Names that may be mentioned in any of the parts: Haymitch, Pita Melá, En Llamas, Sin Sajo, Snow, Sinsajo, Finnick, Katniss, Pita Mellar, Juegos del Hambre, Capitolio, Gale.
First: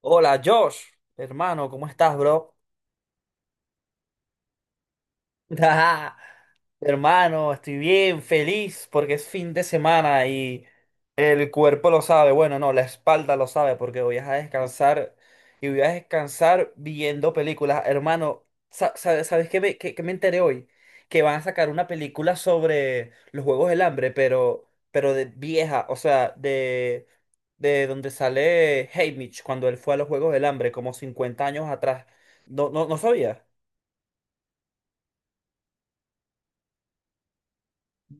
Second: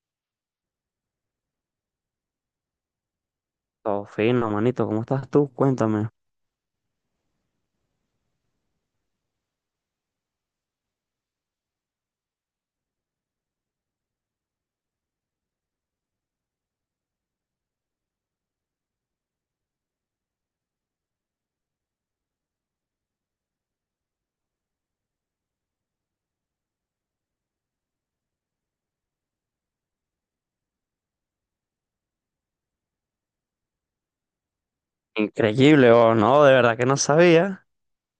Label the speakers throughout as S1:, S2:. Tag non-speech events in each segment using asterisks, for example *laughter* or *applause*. S1: Hola, Josh, hermano, ¿cómo estás, bro?
S2: Todo fino, manito. ¿Cómo estás tú?
S1: *laughs*
S2: Cuéntame.
S1: Ajá. Hermano, estoy bien, feliz porque es fin de semana y el cuerpo lo sabe, bueno, no, la espalda lo sabe porque voy a descansar y voy a descansar viendo películas. Hermano, ¿sabes qué me enteré hoy? Que van a sacar una película sobre los Juegos del Hambre, pero, de vieja, o sea, de donde sale Haymitch cuando él fue a los Juegos del Hambre, como 50 años atrás. No, no, no sabía.
S2: Increíble, oh, no, de verdad que no sabía.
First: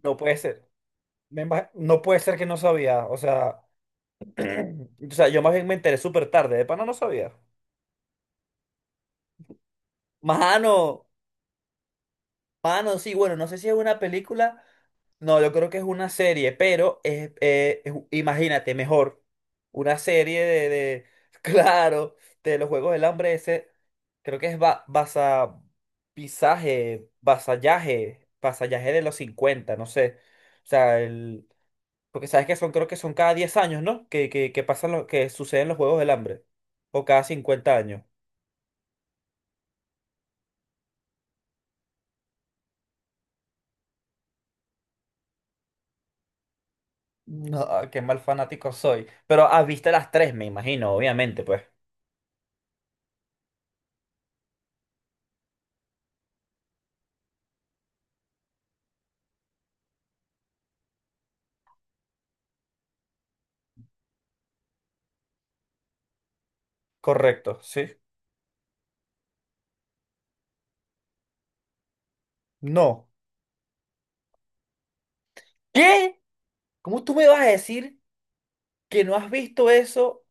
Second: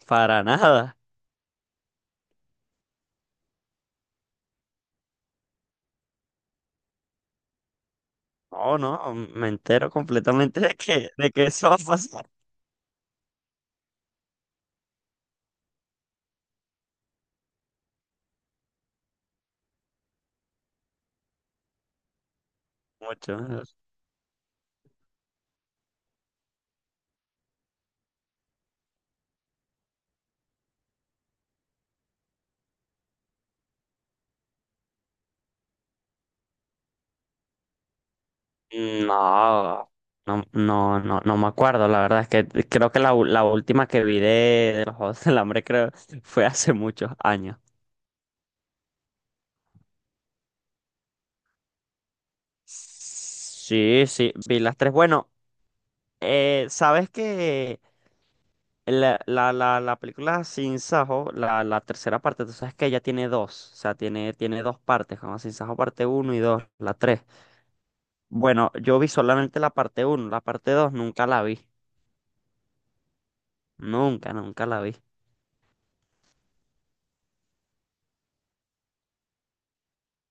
S1: No puede
S2: Para
S1: ser.
S2: nada.
S1: No puede ser que no sabía, o sea, *clears throat* o sea, yo más bien me enteré súper tarde, de pana no sabía.
S2: No, no, me entero completamente de
S1: Mano,
S2: que, de que eso va a pasar.
S1: mano, sí, bueno, no sé si es una película, no, yo creo que es una serie, pero es imagínate, mejor, una serie *laughs* claro, de los Juegos del Hambre,
S2: Mucho.
S1: ese, creo que es ba basa, pisaje, vasallaje de los 50 no sé, o sea, porque sabes que son, creo que son cada 10 años, ¿no? Que pasan que suceden los Juegos del Hambre. O cada cincuenta años.
S2: No, no, me acuerdo. La verdad es que creo que la última que vi de los Juegos del Hambre creo *laughs* fue hace muchos años.
S1: No, qué mal fanático soy. Pero ah, viste las tres, me imagino, obviamente, pues.
S2: Sí, sí, vi las tres. Bueno, ¿sabes que la película Sin Sajo, la tercera parte, tú sabes que ella tiene dos, o sea, tiene dos partes, como Sin Sajo parte uno y 2 la tres?
S1: Correcto, sí.
S2: Bueno, yo vi solamente la parte uno, la parte 2 nunca la vi,
S1: No.
S2: nunca la vi.
S1: ¿Qué? ¿Cómo tú me vas a decir que no has visto eso?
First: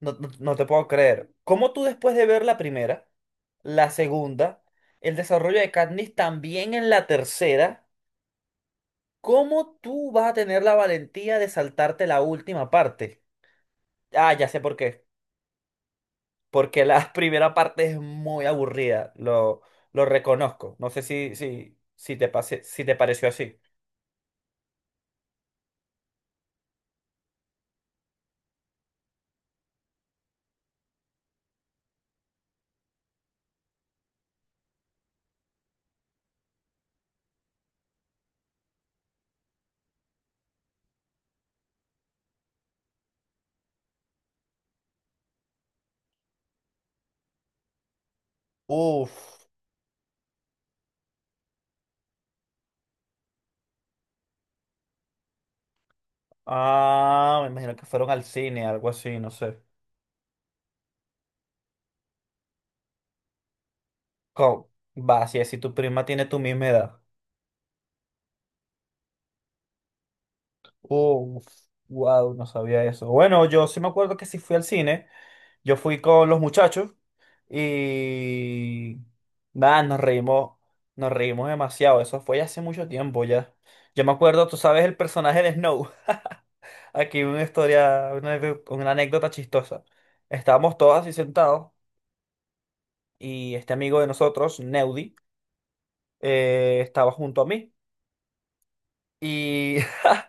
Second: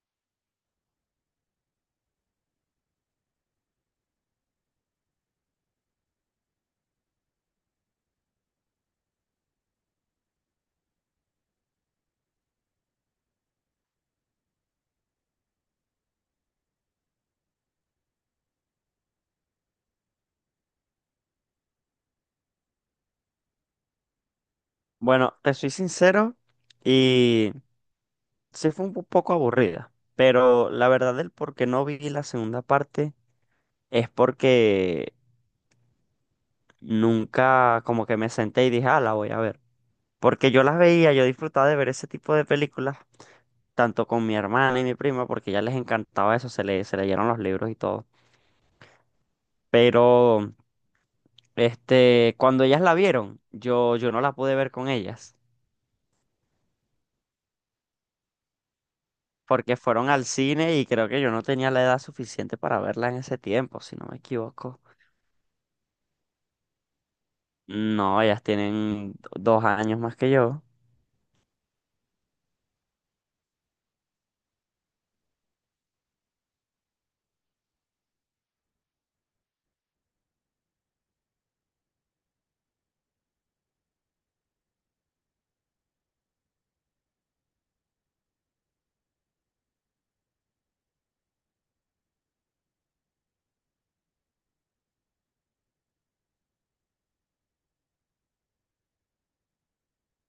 S1: No, no, no te puedo creer. ¿Cómo tú después de ver la primera, la segunda, el desarrollo de Katniss también en la tercera, cómo tú vas a tener la valentía de saltarte la última parte? Ah, ya sé por qué. Porque la *laughs* primera parte es muy aburrida, lo reconozco. No sé si te pase, si te pareció así.
S2: Bueno, te soy sincero y sí fue un poco aburrida, pero la verdad del por qué no vi la segunda parte es porque nunca como que me senté y dije, ah, la voy a ver. Porque yo las veía, yo disfrutaba de ver ese tipo de películas tanto con mi hermana y mi prima, porque ya les encantaba eso, se leyeron los libros y todo.
S1: Uf,
S2: Pero, cuando ellas la vieron, yo no la pude ver con ellas,
S1: ah, me imagino que fueron al cine, algo así, no sé.
S2: porque fueron al cine y creo que yo no tenía la edad suficiente para verla en ese tiempo, si no me
S1: ¿Cómo?
S2: equivoco.
S1: Va, si tu prima tiene tu misma edad.
S2: No, ellas tienen dos años más que yo.
S1: Uf, wow, no sabía eso. Bueno, yo sí me acuerdo que sí fui al cine. Yo fui con los muchachos y nada, nos reímos demasiado. Eso fue ya hace mucho tiempo ya. Yo me acuerdo, tú sabes, el personaje de Snow. *laughs* Aquí una historia, una anécdota chistosa. Estábamos todos así sentados y este amigo de nosotros, Neudi, estaba junto a mí. Y *laughs*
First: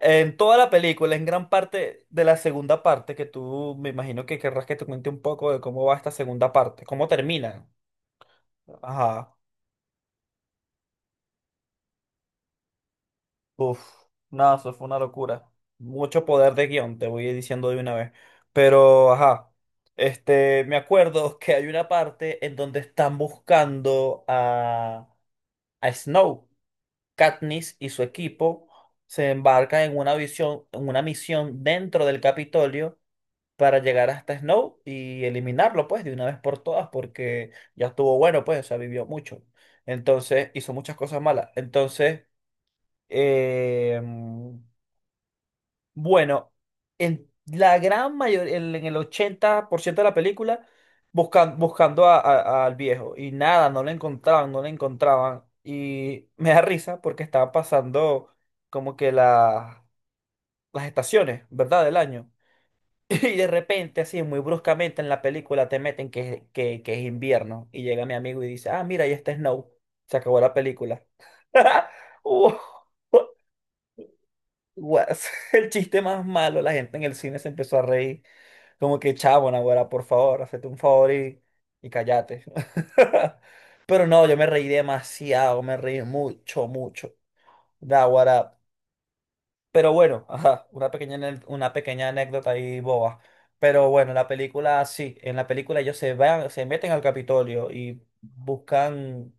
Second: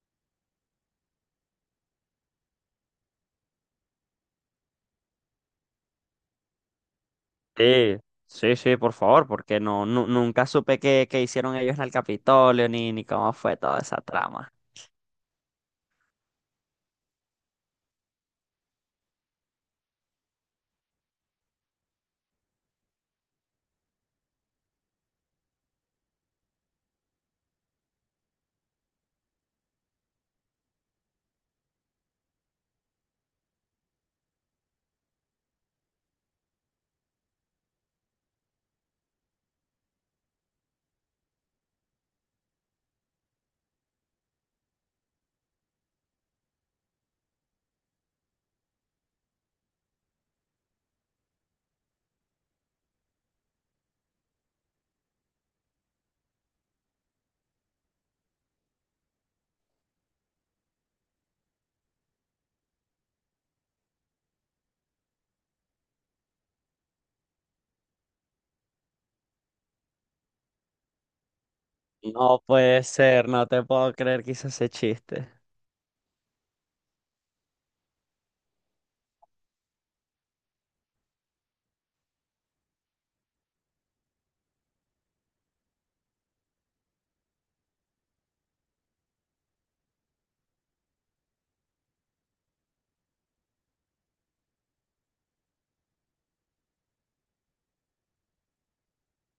S1: en toda la película, en gran parte de la segunda parte, que tú me imagino que querrás que te cuente un poco de cómo va esta segunda parte, cómo termina.
S2: Sí, sí, sí, por favor,
S1: Ajá.
S2: porque no, nunca supe qué, qué hicieron ellos en el Capitolio, ni cómo fue toda
S1: Uf.
S2: esa trama.
S1: Nada, eso fue una locura. Mucho poder de guión, te voy diciendo de una vez. Pero, ajá. Este, me acuerdo que hay una parte en donde están buscando a Snow. Katniss y su equipo se embarcan en una visión, en una misión dentro del Capitolio para llegar hasta Snow y eliminarlo, pues, de una vez por todas, porque ya estuvo bueno, pues, o sea, vivió mucho. Entonces, hizo muchas cosas malas. Entonces, Eh, bueno, en la gran mayoría, en el 80% de la película, buscando al viejo. Y nada, no lo encontraban. Y me da risa porque estaba pasando como que las estaciones, ¿verdad? Del año. *laughs* Y de repente, así, muy bruscamente en la película te meten que es invierno. Y llega mi amigo y dice, ah, mira, ahí está Snow. Se acabó la película. *laughs*
S2: No puede
S1: Wow.
S2: ser, no te puedo creer que hice ese
S1: Guas,
S2: chiste.
S1: *laughs* el chiste más malo, la gente en el cine se empezó a reír, como que chavo, Naguará, por favor, hazte un favor y cállate. *laughs* Pero no, yo me reí demasiado, me reí mucho, mucho, Naguará. Pero bueno, ajá, una pequeña anécdota ahí boba. Pero bueno, la película, sí, en la película ellos se van, se meten al Capitolio y buscan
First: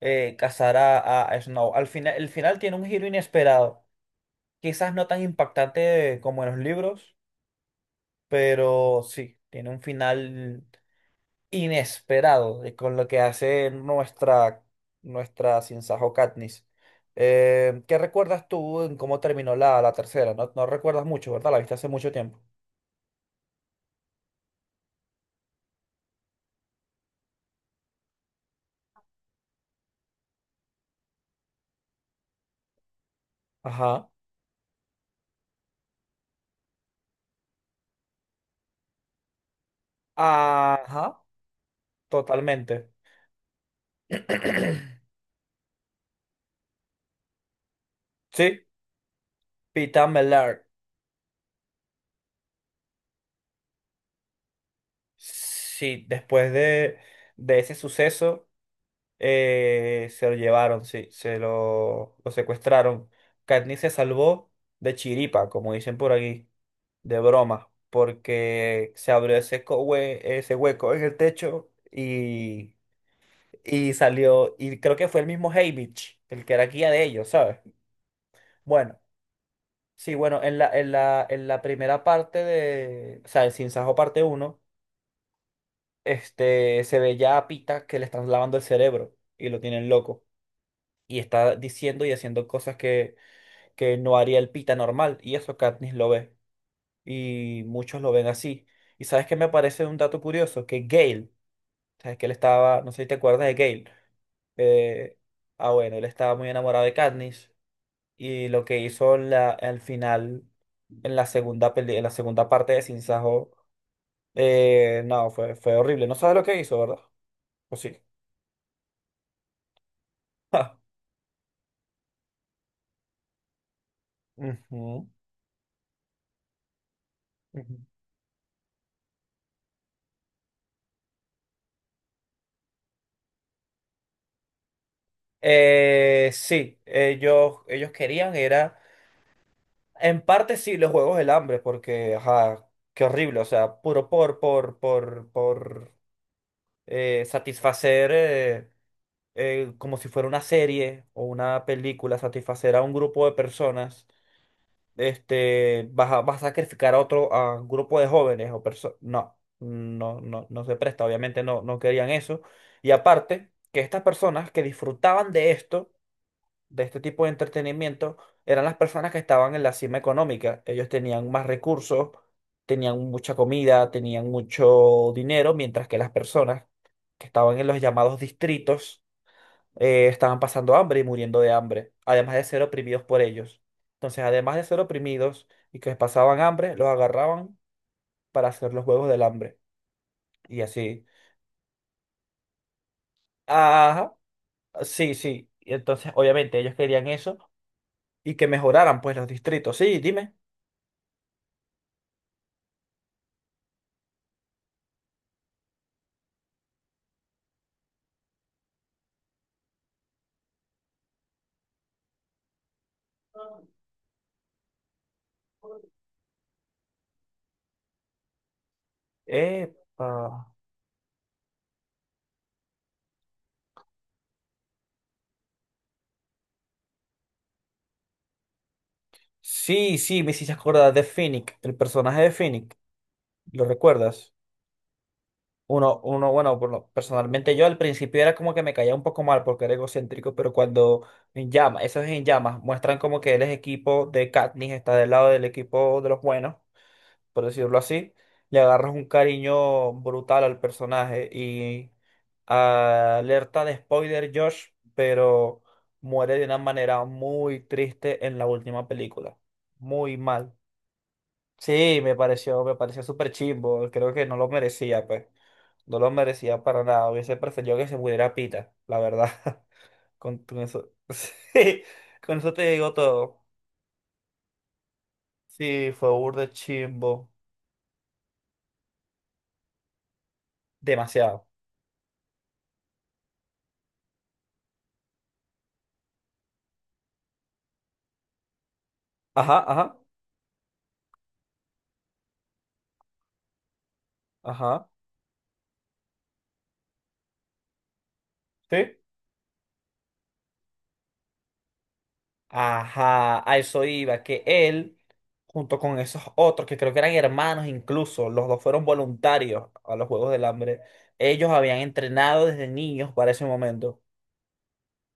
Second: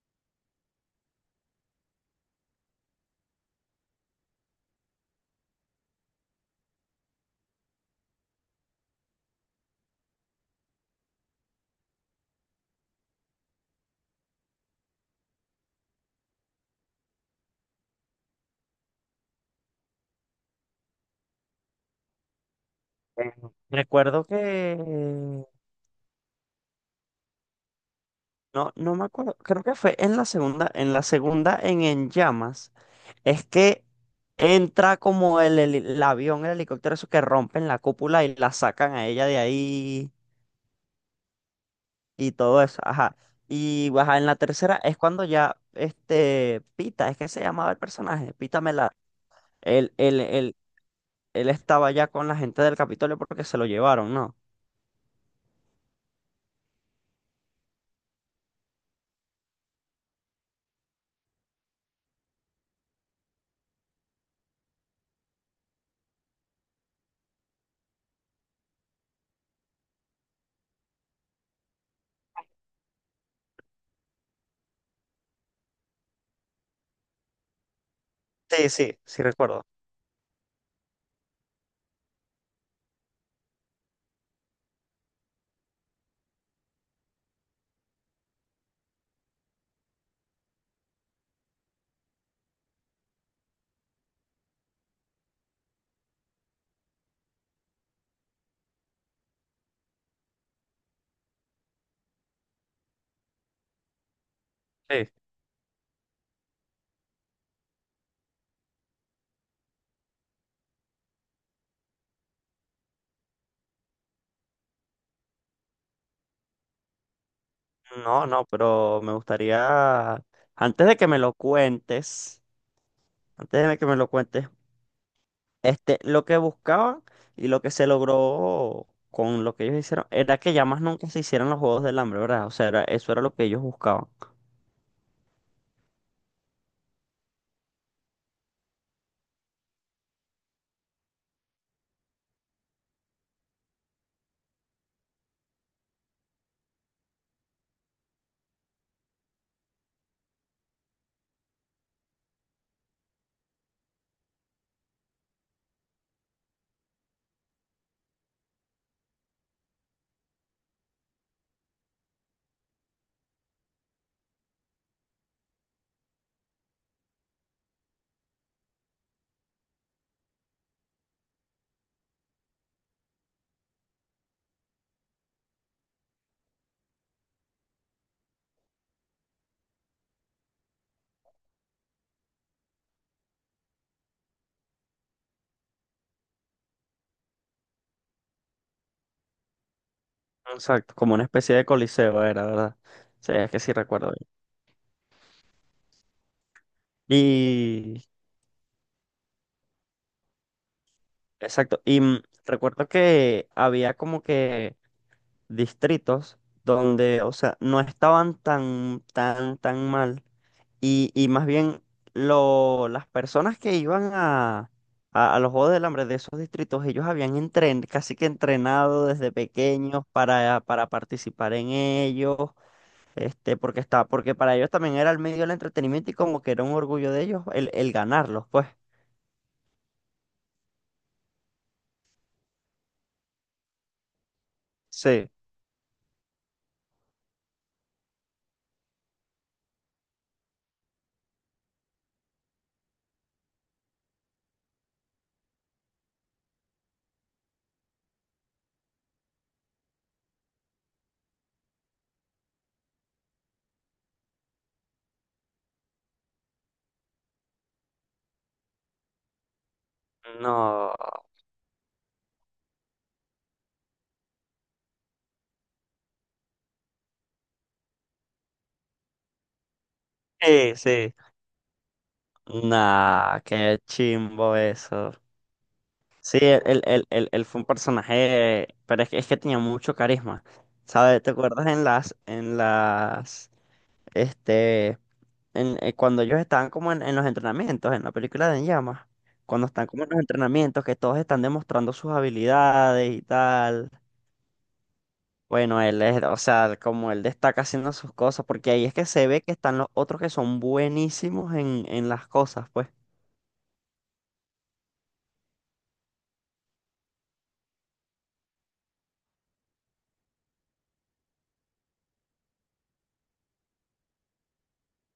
S1: cazar a Snow. Al final, el final tiene un giro inesperado. Quizás no tan impactante como en los libros, pero sí, tiene un final inesperado con lo que hace nuestra, nuestra Sinsajo Katniss. ¿Qué recuerdas tú en cómo terminó la tercera? No, no recuerdas mucho, ¿verdad? La viste hace mucho tiempo.
S2: Eh, Recuerdo que no, no me acuerdo, creo que fue en la segunda, en la segunda, en Llamas, es que
S1: Ajá.
S2: entra como el avión, el helicóptero, eso que rompen la cúpula y la sacan a ella de ahí
S1: Ajá,
S2: y todo eso,
S1: totalmente.
S2: ajá. Y pues, ajá, en
S1: *clears throat*
S2: la tercera es cuando ya este Pita, es que se llamaba el personaje, Pita
S1: Sí,
S2: Melá, él,
S1: Pita
S2: él, él,
S1: Mellar.
S2: él estaba ya con la gente del Capitolio porque se lo llevaron, ¿no?
S1: Sí, después de ese suceso, se lo llevaron, sí, lo secuestraron. Katniss se salvó de chiripa, como dicen por aquí, de broma, porque se abrió ese, ese hueco en el techo y salió, y creo que fue el mismo Haymitch, el que era guía de ellos, ¿sabes?
S2: Sí, sí,
S1: Bueno,
S2: sí recuerdo.
S1: sí, bueno, en la primera parte de, o sea, el Sinsajo parte uno, este, se ve ya a Pita que le están lavando el cerebro y lo tienen loco, y está diciendo y haciendo cosas que no haría el pita normal. Y eso Katniss lo ve. Y muchos lo ven así. Y sabes que me parece un dato curioso, que Gale, sabes que él estaba, no sé si te acuerdas de Gale. eh, ah, bueno, él estaba muy enamorado de Katniss. Y lo que hizo al final, en la segunda parte de Sin Sajo, no, fue horrible. No sabes lo que hizo, ¿verdad? Pues sí.
S2: No, no, pero me gustaría, antes
S1: *laughs*
S2: de que me lo cuentes, antes de que me lo cuentes,
S1: Ujú,
S2: este, lo que buscaban y lo que
S1: ujú.
S2: se logró con lo que ellos hicieron era que ya más nunca se hicieran los Juegos del Hambre, ¿verdad? O sea, era, eso era lo que ellos buscaban.
S1: Sí, ellos querían, era. En parte sí, los juegos del hambre, porque, ajá, qué horrible, o sea, puro por satisfacer, como si fuera una serie o una película, satisfacer a un grupo de personas, este, vas a sacrificar a otro, a un grupo de jóvenes o personas, no, no, no, no se presta, obviamente no, no querían eso. Y aparte, que estas personas que disfrutaban de esto, de este tipo de entretenimiento, eran las personas que estaban en la cima económica. Ellos tenían más recursos, tenían mucha comida, tenían mucho dinero, mientras que las personas que estaban en los llamados distritos estaban pasando hambre y muriendo de hambre, además de ser oprimidos por ellos. Entonces, además de ser oprimidos y que pasaban hambre, los agarraban para hacer los juegos del hambre. Y
S2: Exacto,
S1: así.
S2: como una especie de coliseo era, ¿verdad? Sí, es que sí recuerdo
S1: Ajá,
S2: bien.
S1: sí, sí. Y entonces, obviamente, ellos querían eso
S2: Y
S1: y que mejoraran pues los distritos. Sí, dime.
S2: exacto, y mm, recuerdo que había como que distritos donde, o sea, no estaban tan mal. Y más bien, lo, las personas que iban a, a los Juegos del Hambre de esos distritos, ellos habían entren, casi que entrenado desde pequeños
S1: Epa.
S2: para participar en ellos, este, porque está, porque para ellos también era el medio del entretenimiento y como que era un orgullo de ellos el ganarlos, pues.
S1: Sí, sí, me hiciste acordar de Finnick, el personaje de Finnick. ¿Lo recuerdas?
S2: Sí.
S1: Uno, uno, bueno, personalmente yo al principio era como que me caía un poco mal porque era egocéntrico, pero cuando en llamas, esos en llamas, muestran como que él es equipo de Katniss, está del lado del equipo de los buenos, por decirlo así, le agarras un cariño brutal al personaje y, alerta de spoiler Josh, pero muere de una manera muy triste en la última película. Muy mal.
S2: No.
S1: Sí, me pareció súper chimbo. Creo que no lo merecía, pues. No lo merecía para nada. Hubiese preferido que se muriera Pita, la verdad. *laughs* Con
S2: Sí,
S1: eso. *laughs*
S2: sí.
S1: Sí, con eso te digo
S2: Nah,
S1: todo.
S2: qué chimbo eso.
S1: Sí, fue
S2: Sí,
S1: burde chimbo.
S2: él fue un personaje, pero es que tenía mucho carisma, ¿sabes? ¿Te
S1: Demasiado.
S2: acuerdas en en las, este, en, cuando ellos estaban como en los entrenamientos, en la película de En Llamas,
S1: Ajá,
S2: cuando están
S1: ajá,
S2: como en los entrenamientos, que todos están demostrando sus habilidades y tal?
S1: ajá.
S2: Bueno, él es, o sea, como él destaca haciendo sus cosas, porque ahí es
S1: Sí.
S2: que se ve que están los otros que son buenísimos en las cosas, pues.
S1: Ajá, a eso iba, que él, junto con esos otros, que creo que eran hermanos incluso, los dos fueron voluntarios a los Juegos del Hambre, ellos habían entrenado desde niños para ese momento.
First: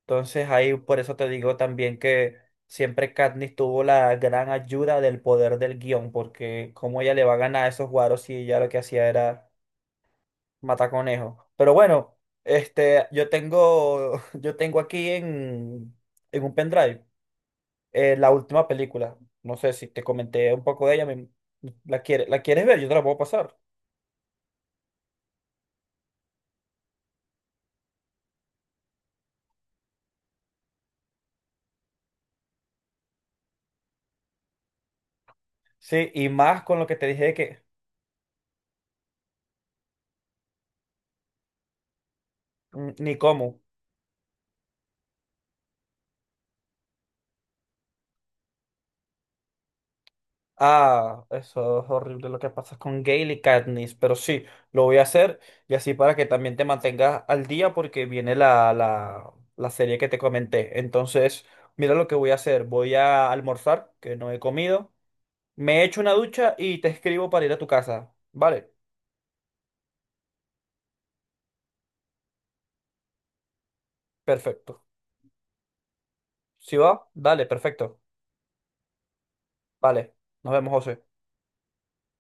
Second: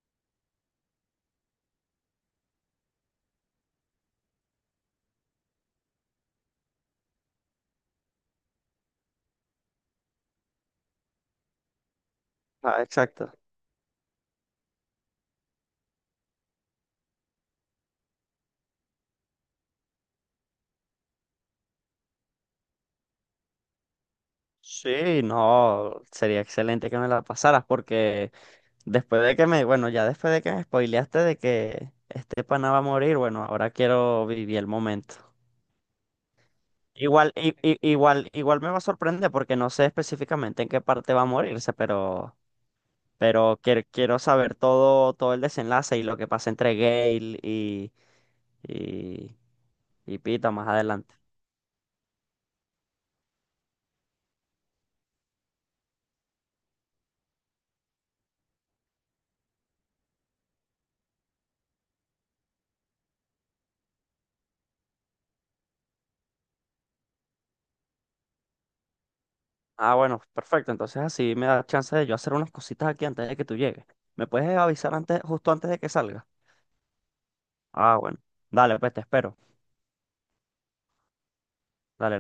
S1: Entonces ahí por eso te digo también que siempre Katniss tuvo la gran ayuda del poder del guión, porque cómo ella le va a ganar a esos guaros si ella lo que hacía era matar conejos. Pero bueno,
S2: Ah,
S1: este,
S2: exacto.
S1: *laughs* yo tengo aquí en un pendrive, la última película. No sé si te comenté un poco de ella. ¿La quieres ver? Yo te la puedo pasar.
S2: Sí, no, sería excelente que me la pasaras porque después de que me, bueno, ya después de que me spoileaste de que este pana va a morir, bueno, ahora quiero vivir el momento.
S1: Sí, y más con lo que te dije de
S2: Igual,
S1: que
S2: igual, igual me va a sorprender porque no sé específicamente en qué parte va a morirse,
S1: mm, ni
S2: pero
S1: cómo.
S2: quiero, quiero saber todo, todo el desenlace y lo que pasa entre Gale y, y Pita más adelante.
S1: Ah, eso es horrible lo que pasa con Gale y Katniss, pero sí, lo voy a hacer y así para que también te mantengas al día porque viene la serie que te comenté. Entonces, mira lo que voy a hacer. Voy a almorzar, que no he comido. Me echo una ducha y te escribo para ir a tu casa. Vale,
S2: Ah, bueno, perfecto. Entonces así me da chance de yo hacer unas cositas aquí antes de que tú llegues. ¿Me puedes
S1: perfecto.
S2: avisar antes, justo antes de que salga?
S1: ¿Sí va? Dale,
S2: Ah,
S1: perfecto.
S2: bueno. Dale, pues te espero.
S1: Vale, nos vemos, José.
S2: Dale.